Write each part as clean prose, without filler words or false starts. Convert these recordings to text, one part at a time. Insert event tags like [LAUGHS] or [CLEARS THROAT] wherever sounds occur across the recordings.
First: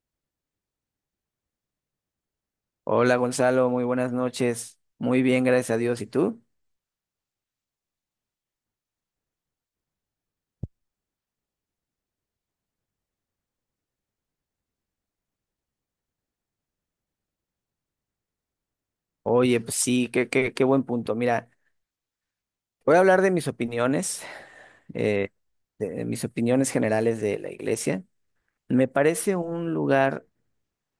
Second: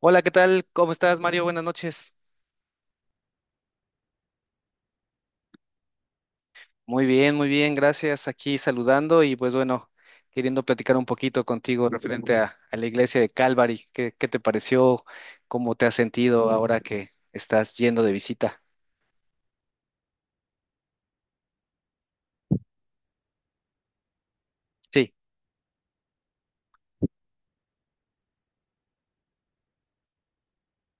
Hola, ¿qué tal? ¿Cómo estás, Mario? Buenas noches. Hola Gonzalo, muy buenas noches. Muy bien, gracias a Dios. ¿Y tú? Muy bien, gracias. Aquí saludando y pues bueno, queriendo platicar un poquito contigo referente a la iglesia de Calvary. ¿Qué te pareció? ¿Cómo te has sentido ahora que estás yendo de visita? Oye, pues sí, qué buen punto. Mira, voy a hablar Sí. eh, de mis opiniones generales de la iglesia. Me parece un lugar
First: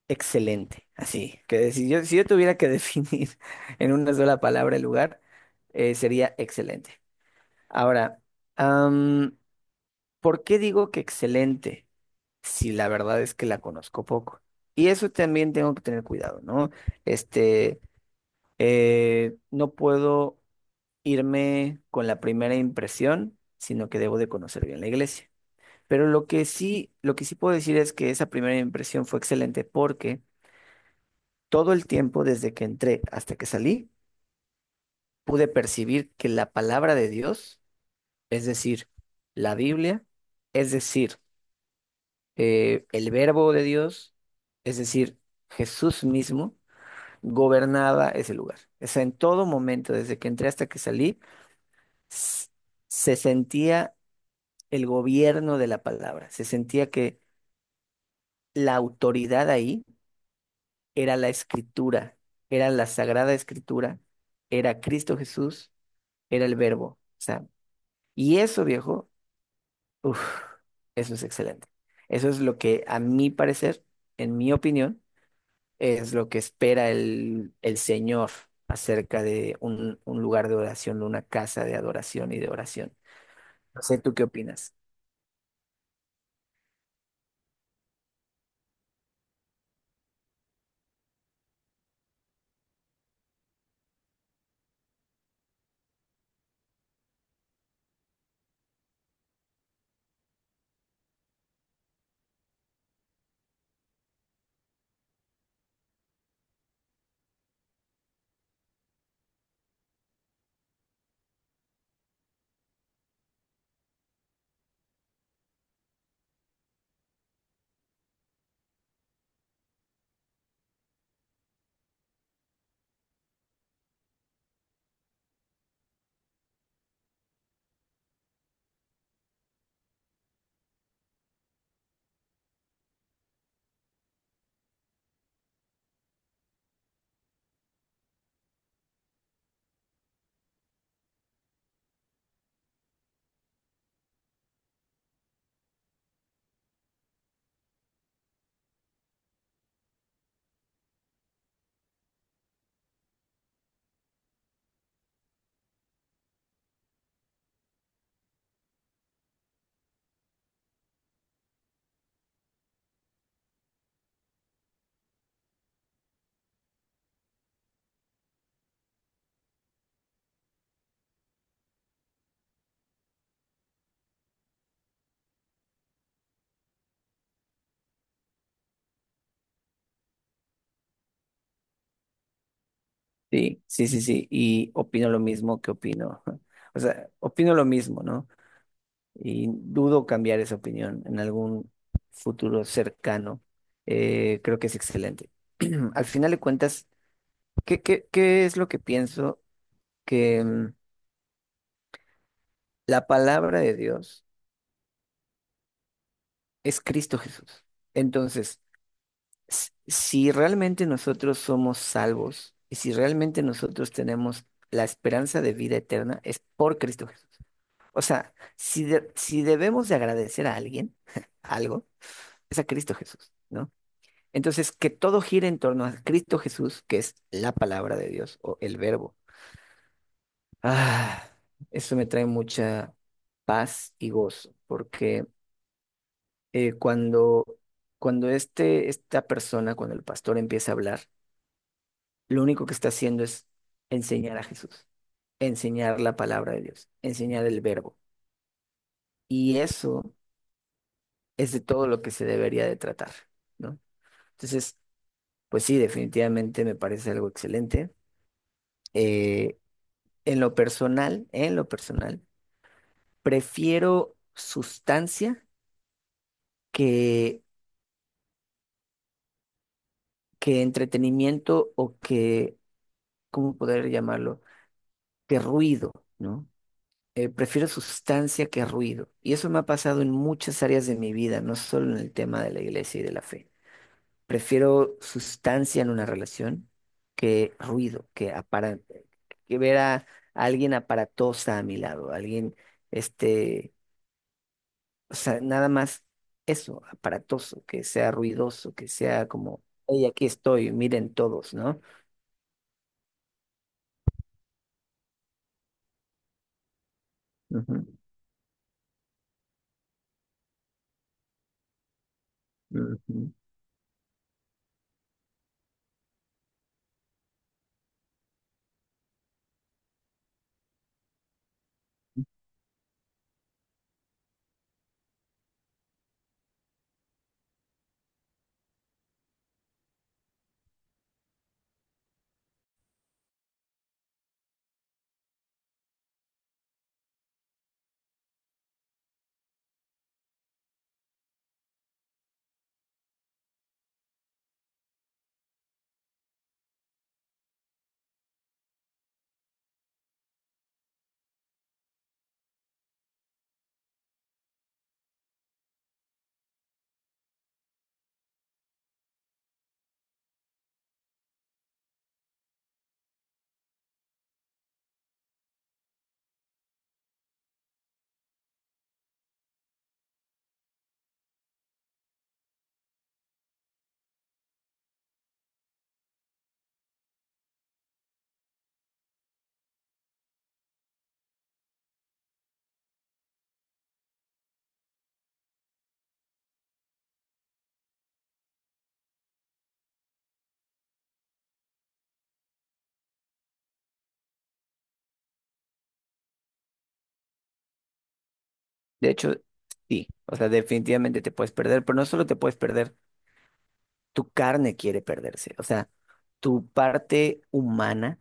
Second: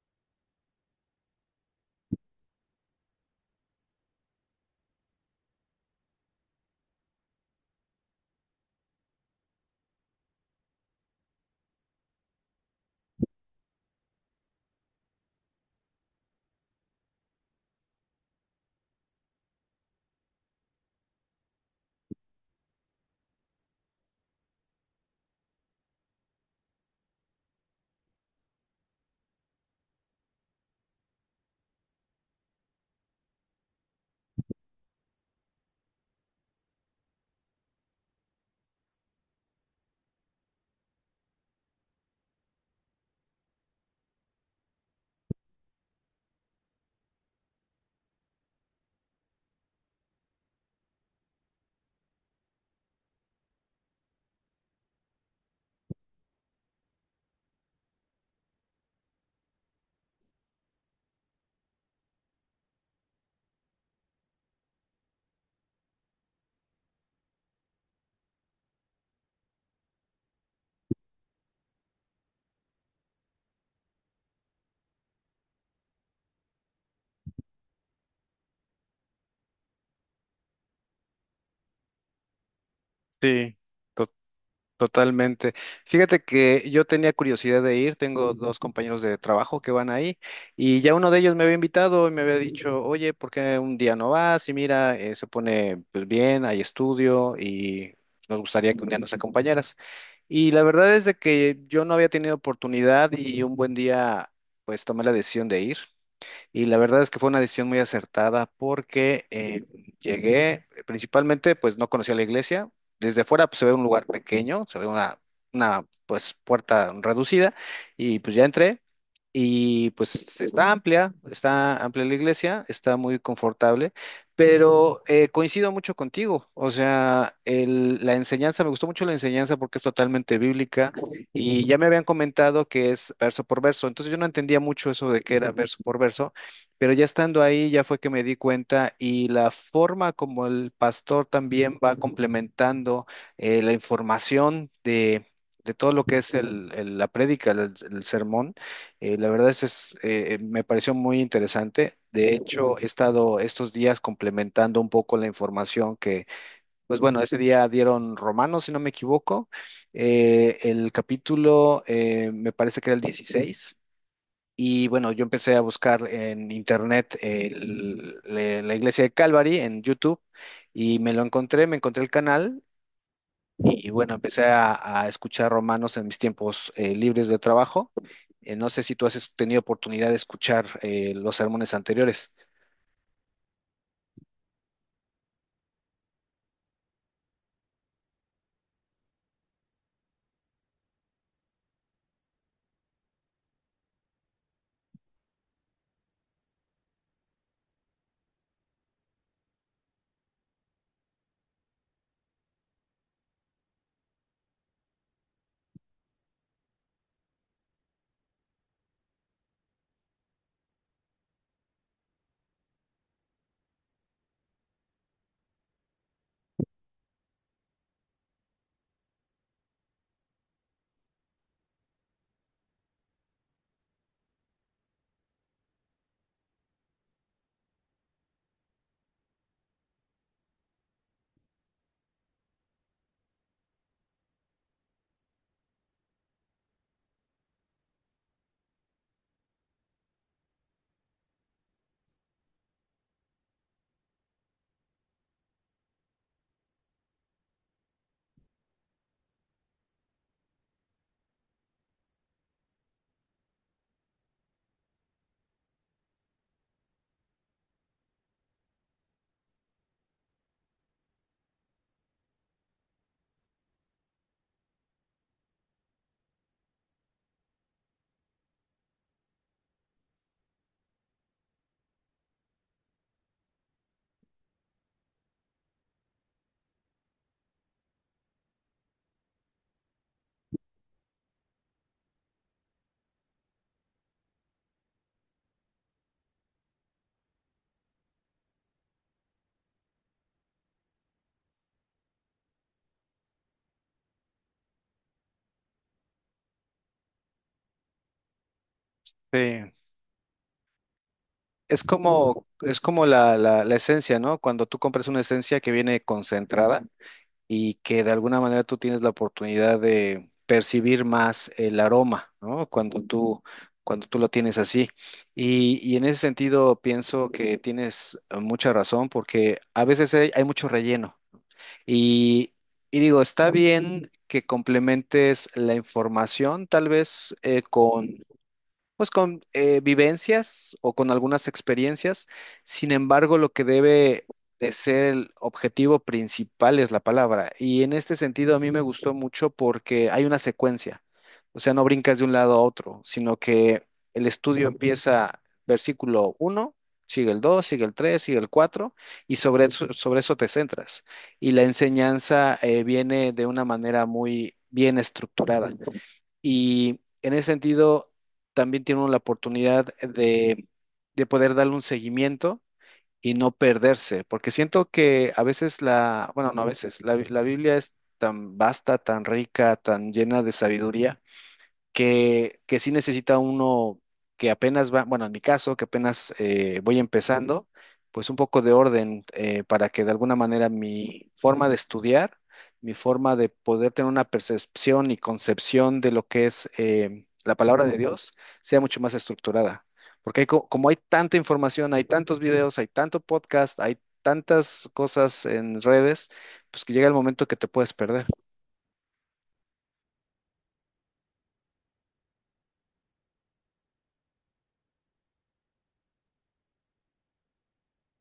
excelente, así, que si yo tuviera que [LAUGHS] definir en una sola palabra el lugar, sería excelente. Ahora, am, ¿por qué digo que excelente? Si la verdad es que la conozco poco. Y eso también tengo que tener cuidado, ¿no? Este, no puedo irme con la primera impresión, sino que debo de conocer bien la iglesia. Pero lo que sí puedo decir es que esa primera impresión fue excelente porque todo el tiempo desde que entré hasta que salí, pude percibir que la palabra de Dios, es decir, la Biblia, es decir, el verbo de Dios, es decir, Jesús mismo, gobernaba ese lugar. O sea, en todo momento, desde que entré hasta que salí, s- se sentía el gobierno de la palabra, se sentía que la autoridad ahí era la escritura, era la sagrada escritura, era Cristo Jesús, era el verbo. O sea, y eso, viejo, uf, eso es excelente. Eso es lo que, a mi parecer, en mi opinión, es lo que espera el Señor acerca de un lugar de oración, de una casa de adoración y de oración. Sí, No sé, ¿tú qué opinas? totalmente. Fíjate que yo tenía curiosidad de ir, tengo dos compañeros de trabajo que van ahí y ya uno de ellos me había invitado y me había dicho, oye, ¿por qué un día no vas? Y mira, se pone pues bien, hay estudio y nos gustaría que un día nos acompañaras. Y la verdad es de que yo no había tenido oportunidad y un buen día pues tomé la decisión de ir. Y la verdad es que fue una decisión muy acertada porque llegué, principalmente, pues no conocía la iglesia. Desde fuera pues, se ve un lugar pequeño, se ve una pues, puerta reducida y pues ya entré y pues está amplia la iglesia, está muy confortable, pero coincido mucho contigo. O sea, la enseñanza, me gustó mucho la enseñanza porque es totalmente bíblica. Y ya me habían comentado que es verso por verso, entonces yo no entendía mucho eso de que era verso por verso, pero ya estando ahí, ya fue que me di cuenta y la forma como el pastor también va complementando la información de todo lo que es la prédica, el sermón, la verdad es, me pareció muy interesante. De hecho, he estado estos días complementando un poco la información que, pues bueno, ese día dieron Romanos, si no me equivoco, el capítulo me parece que era el 16, y bueno, yo empecé a buscar en internet la iglesia de Calvary en YouTube y me lo encontré, me encontré el canal y bueno, empecé a escuchar romanos en mis tiempos libres de trabajo. No sé si tú has tenido oportunidad de escuchar los sermones anteriores. Sí, sí, sí, sí, y opino lo mismo que opino. [LAUGHS] O sea, opino lo mismo, ¿no? Y dudo cambiar esa opinión en algún futuro cercano. Creo que es excelente. [CLEARS THROAT] Al final de cuentas, ¿qué es lo que pienso? Que la palabra de Dios es Cristo Jesús. Entonces, si realmente nosotros somos salvos y si realmente nosotros tenemos la esperanza de vida eterna, es por Cristo Jesús. O sea, si debemos de agradecer a alguien [LAUGHS] algo, es a Cristo Jesús, ¿no? Entonces, que todo gire en torno a Cristo Jesús, que es la palabra de Dios o el verbo. Ah, eso me trae mucha paz y gozo, porque eh, cuando, cuando esta persona, cuando el pastor empieza a hablar, lo único que está haciendo es enseñar a Jesús, enseñar la palabra de Dios, enseñar el verbo. Y eso es de todo lo que se debería de tratar, ¿no? Entonces, pues sí, definitivamente me parece algo excelente. Eh, en lo personal, prefiero sustancia que, que entretenimiento o que, ¿cómo poder llamarlo? Que ruido, ¿no? Prefiero sustancia que ruido. Y eso me ha pasado en muchas áreas de mi vida, no solo en el tema de la iglesia y de la fe. Prefiero sustancia en una relación que ruido, que ver a alguien aparatosa a mi lado, este, o sea, nada más eso, aparatoso, que sea ruidoso, que sea como, Sí. hey, aquí estoy, miren todos, ¿no? Es como la, la esencia, ¿no? Cuando tú compras una esencia que viene concentrada y Ujú, que de alguna manera tú tienes la oportunidad de percibir más el aroma, ¿no? Ujú. Cuando tú lo tienes así. Y en ese sentido pienso que tienes mucha razón porque a veces hay, hay mucho relleno. Y, y digo, está bien que complementes la información tal vez con pues con vivencias o con algunas experiencias. Sin embargo, lo que debe de ser el objetivo principal es la palabra. Y en este sentido a mí me gustó mucho porque hay una secuencia. O sea, no brincas de un lado a otro, sino que el estudio empieza versículo uno, sigue el 2, sigue el 3, sigue el 4 y sobre eso te centras. Y la enseñanza viene de una manera muy bien estructurada. Y en ese sentido, también tiene uno la oportunidad de poder darle un seguimiento y no perderse, porque siento que a veces la, bueno, no a veces, la, la Biblia es tan vasta, tan rica, tan llena de sabiduría que sí necesita uno que apenas va, bueno, en mi caso, que apenas voy empezando, pues un poco de orden para que de alguna manera mi forma de estudiar, mi forma de poder tener una percepción y concepción de lo que es la palabra de Dios sea mucho más estructurada. Porque hay como hay tanta información, hay tantos videos, hay tanto podcast, hay tantas cosas en redes, pues que llega el momento que te puedes perder. De hecho, sí, o sea, definitivamente te puedes perder, pero no solo te puedes perder. Tu carne quiere perderse, o sea, tu parte humana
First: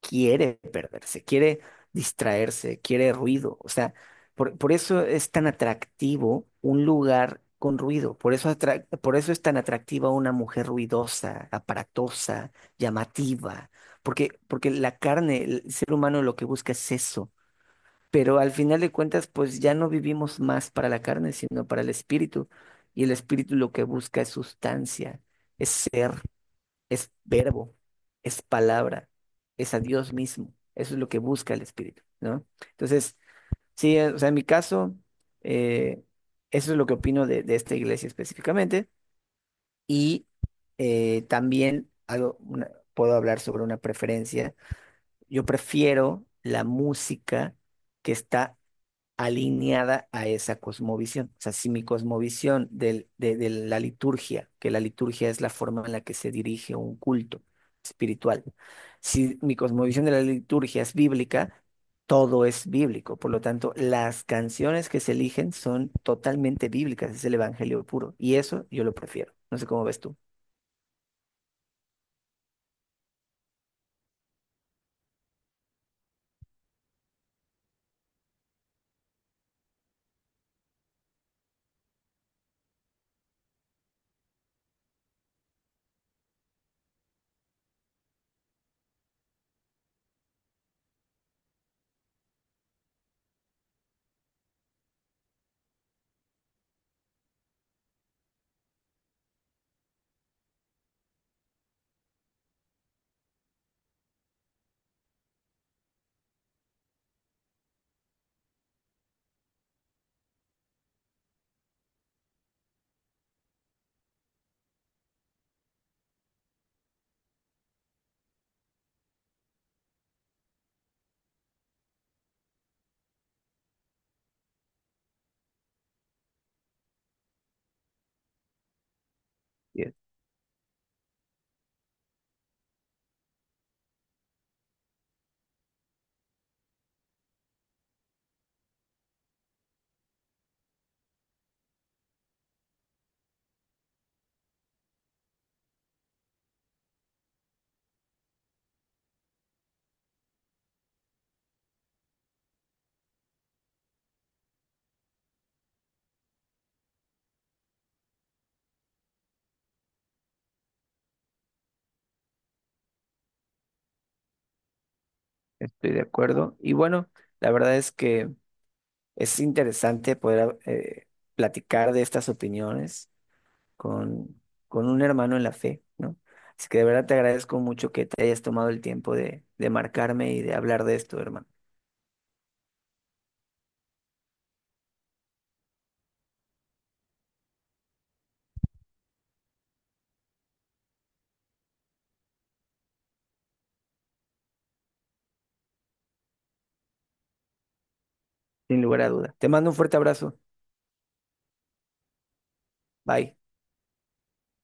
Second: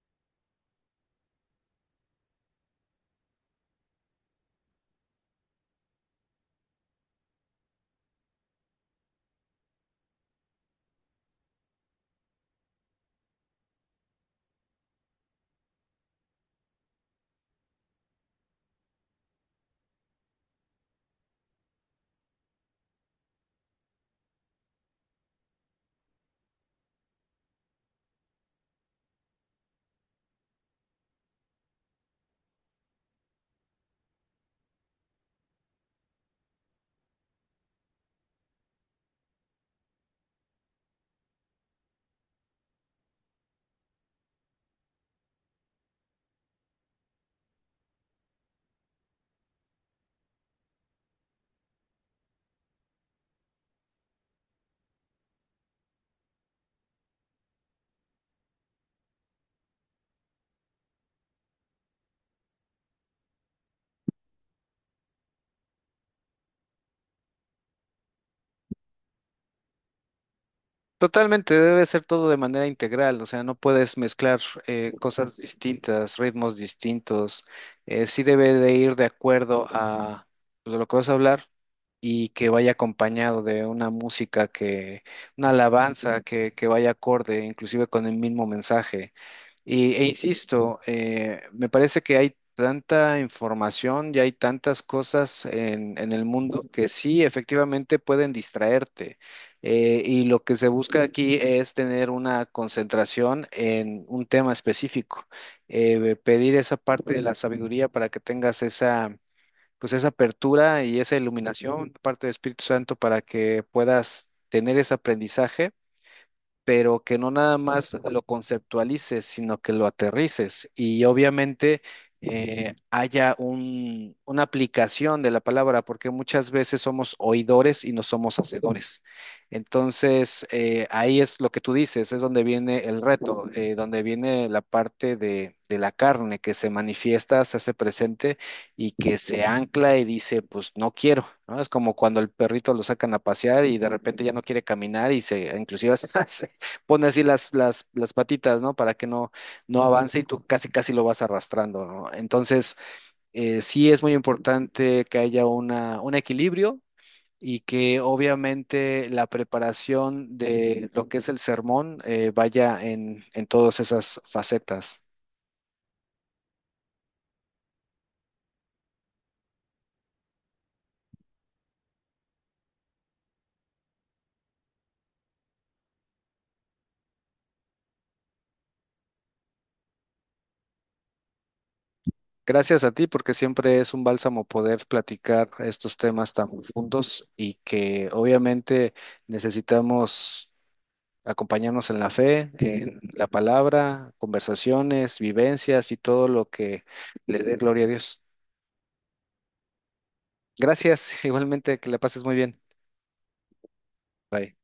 quiere perderse, quiere distraerse, quiere ruido, o sea, por eso es tan atractivo un lugar con ruido, por eso es tan atractiva una mujer ruidosa, aparatosa, llamativa, porque la carne, el ser humano lo que busca es eso, pero al final de cuentas, pues ya no vivimos más para la carne, sino para el espíritu. Y el espíritu lo que busca es sustancia, es ser, es verbo, es palabra, es a Dios mismo. Eso es lo que busca el espíritu, ¿no? Entonces, sí, o sea, en mi caso, eh, eso es lo que opino de esta iglesia específicamente. Y puedo hablar sobre una preferencia. Yo prefiero la música que está alineada a esa cosmovisión. O sea, si mi cosmovisión de la liturgia, que la liturgia es la forma en la que se dirige un culto espiritual, si mi cosmovisión de la liturgia es bíblica, todo es bíblico. Por lo tanto, las canciones que se eligen son totalmente bíblicas, es el evangelio puro. Y eso yo lo prefiero. No sé cómo ves tú. Totalmente, debe ser todo de manera integral, o sea, no puedes mezclar cosas distintas, ritmos distintos, sí debe de ir de acuerdo a lo que vas a hablar y que vaya acompañado de una música que, una alabanza que vaya acorde, inclusive con el mismo mensaje. Y, e insisto, me parece que hay tanta información y hay tantas cosas en el mundo que sí, efectivamente pueden distraerte. Y lo que se busca aquí es tener una concentración en un tema específico. Pedir esa parte de la sabiduría para que tengas esa, pues esa apertura y esa iluminación, de parte del Espíritu Santo, para que puedas tener ese aprendizaje pero que no nada más lo conceptualices, sino que lo aterrices y obviamente haya una aplicación de la palabra, porque muchas veces somos oidores y no somos hacedores. Bien, Entonces, ahí es lo que tú dices, es donde viene el reto, donde viene la parte de la carne que se manifiesta, se hace presente y que se ancla y dice, pues no quiero, ¿no? Es como cuando el perrito lo sacan a pasear y de repente ya no quiere caminar y se, inclusive [LAUGHS] pone así las patitas, ¿no? Para que no, no avance y tú casi, casi lo vas arrastrando, ¿no? Entonces, sí es muy importante que haya una, un equilibrio y que obviamente la preparación de lo que es el sermón vaya en todas esas facetas. estoy de acuerdo. Y bueno, la verdad es que es interesante poder platicar de estas opiniones con, con un hermano en la fe, ¿no? Así que de verdad te agradezco mucho que te hayas tomado el tiempo de marcarme y de hablar de esto, hermano. Gracias a ti, porque siempre es un bálsamo poder platicar estos temas tan profundos y que obviamente necesitamos acompañarnos en la fe, en la palabra, conversaciones, vivencias y todo lo que le dé gloria a Dios. Sin lugar a duda. Te mando un fuerte abrazo. Gracias, [LAUGHS] igualmente, que la pases muy bien. Bye. Bye.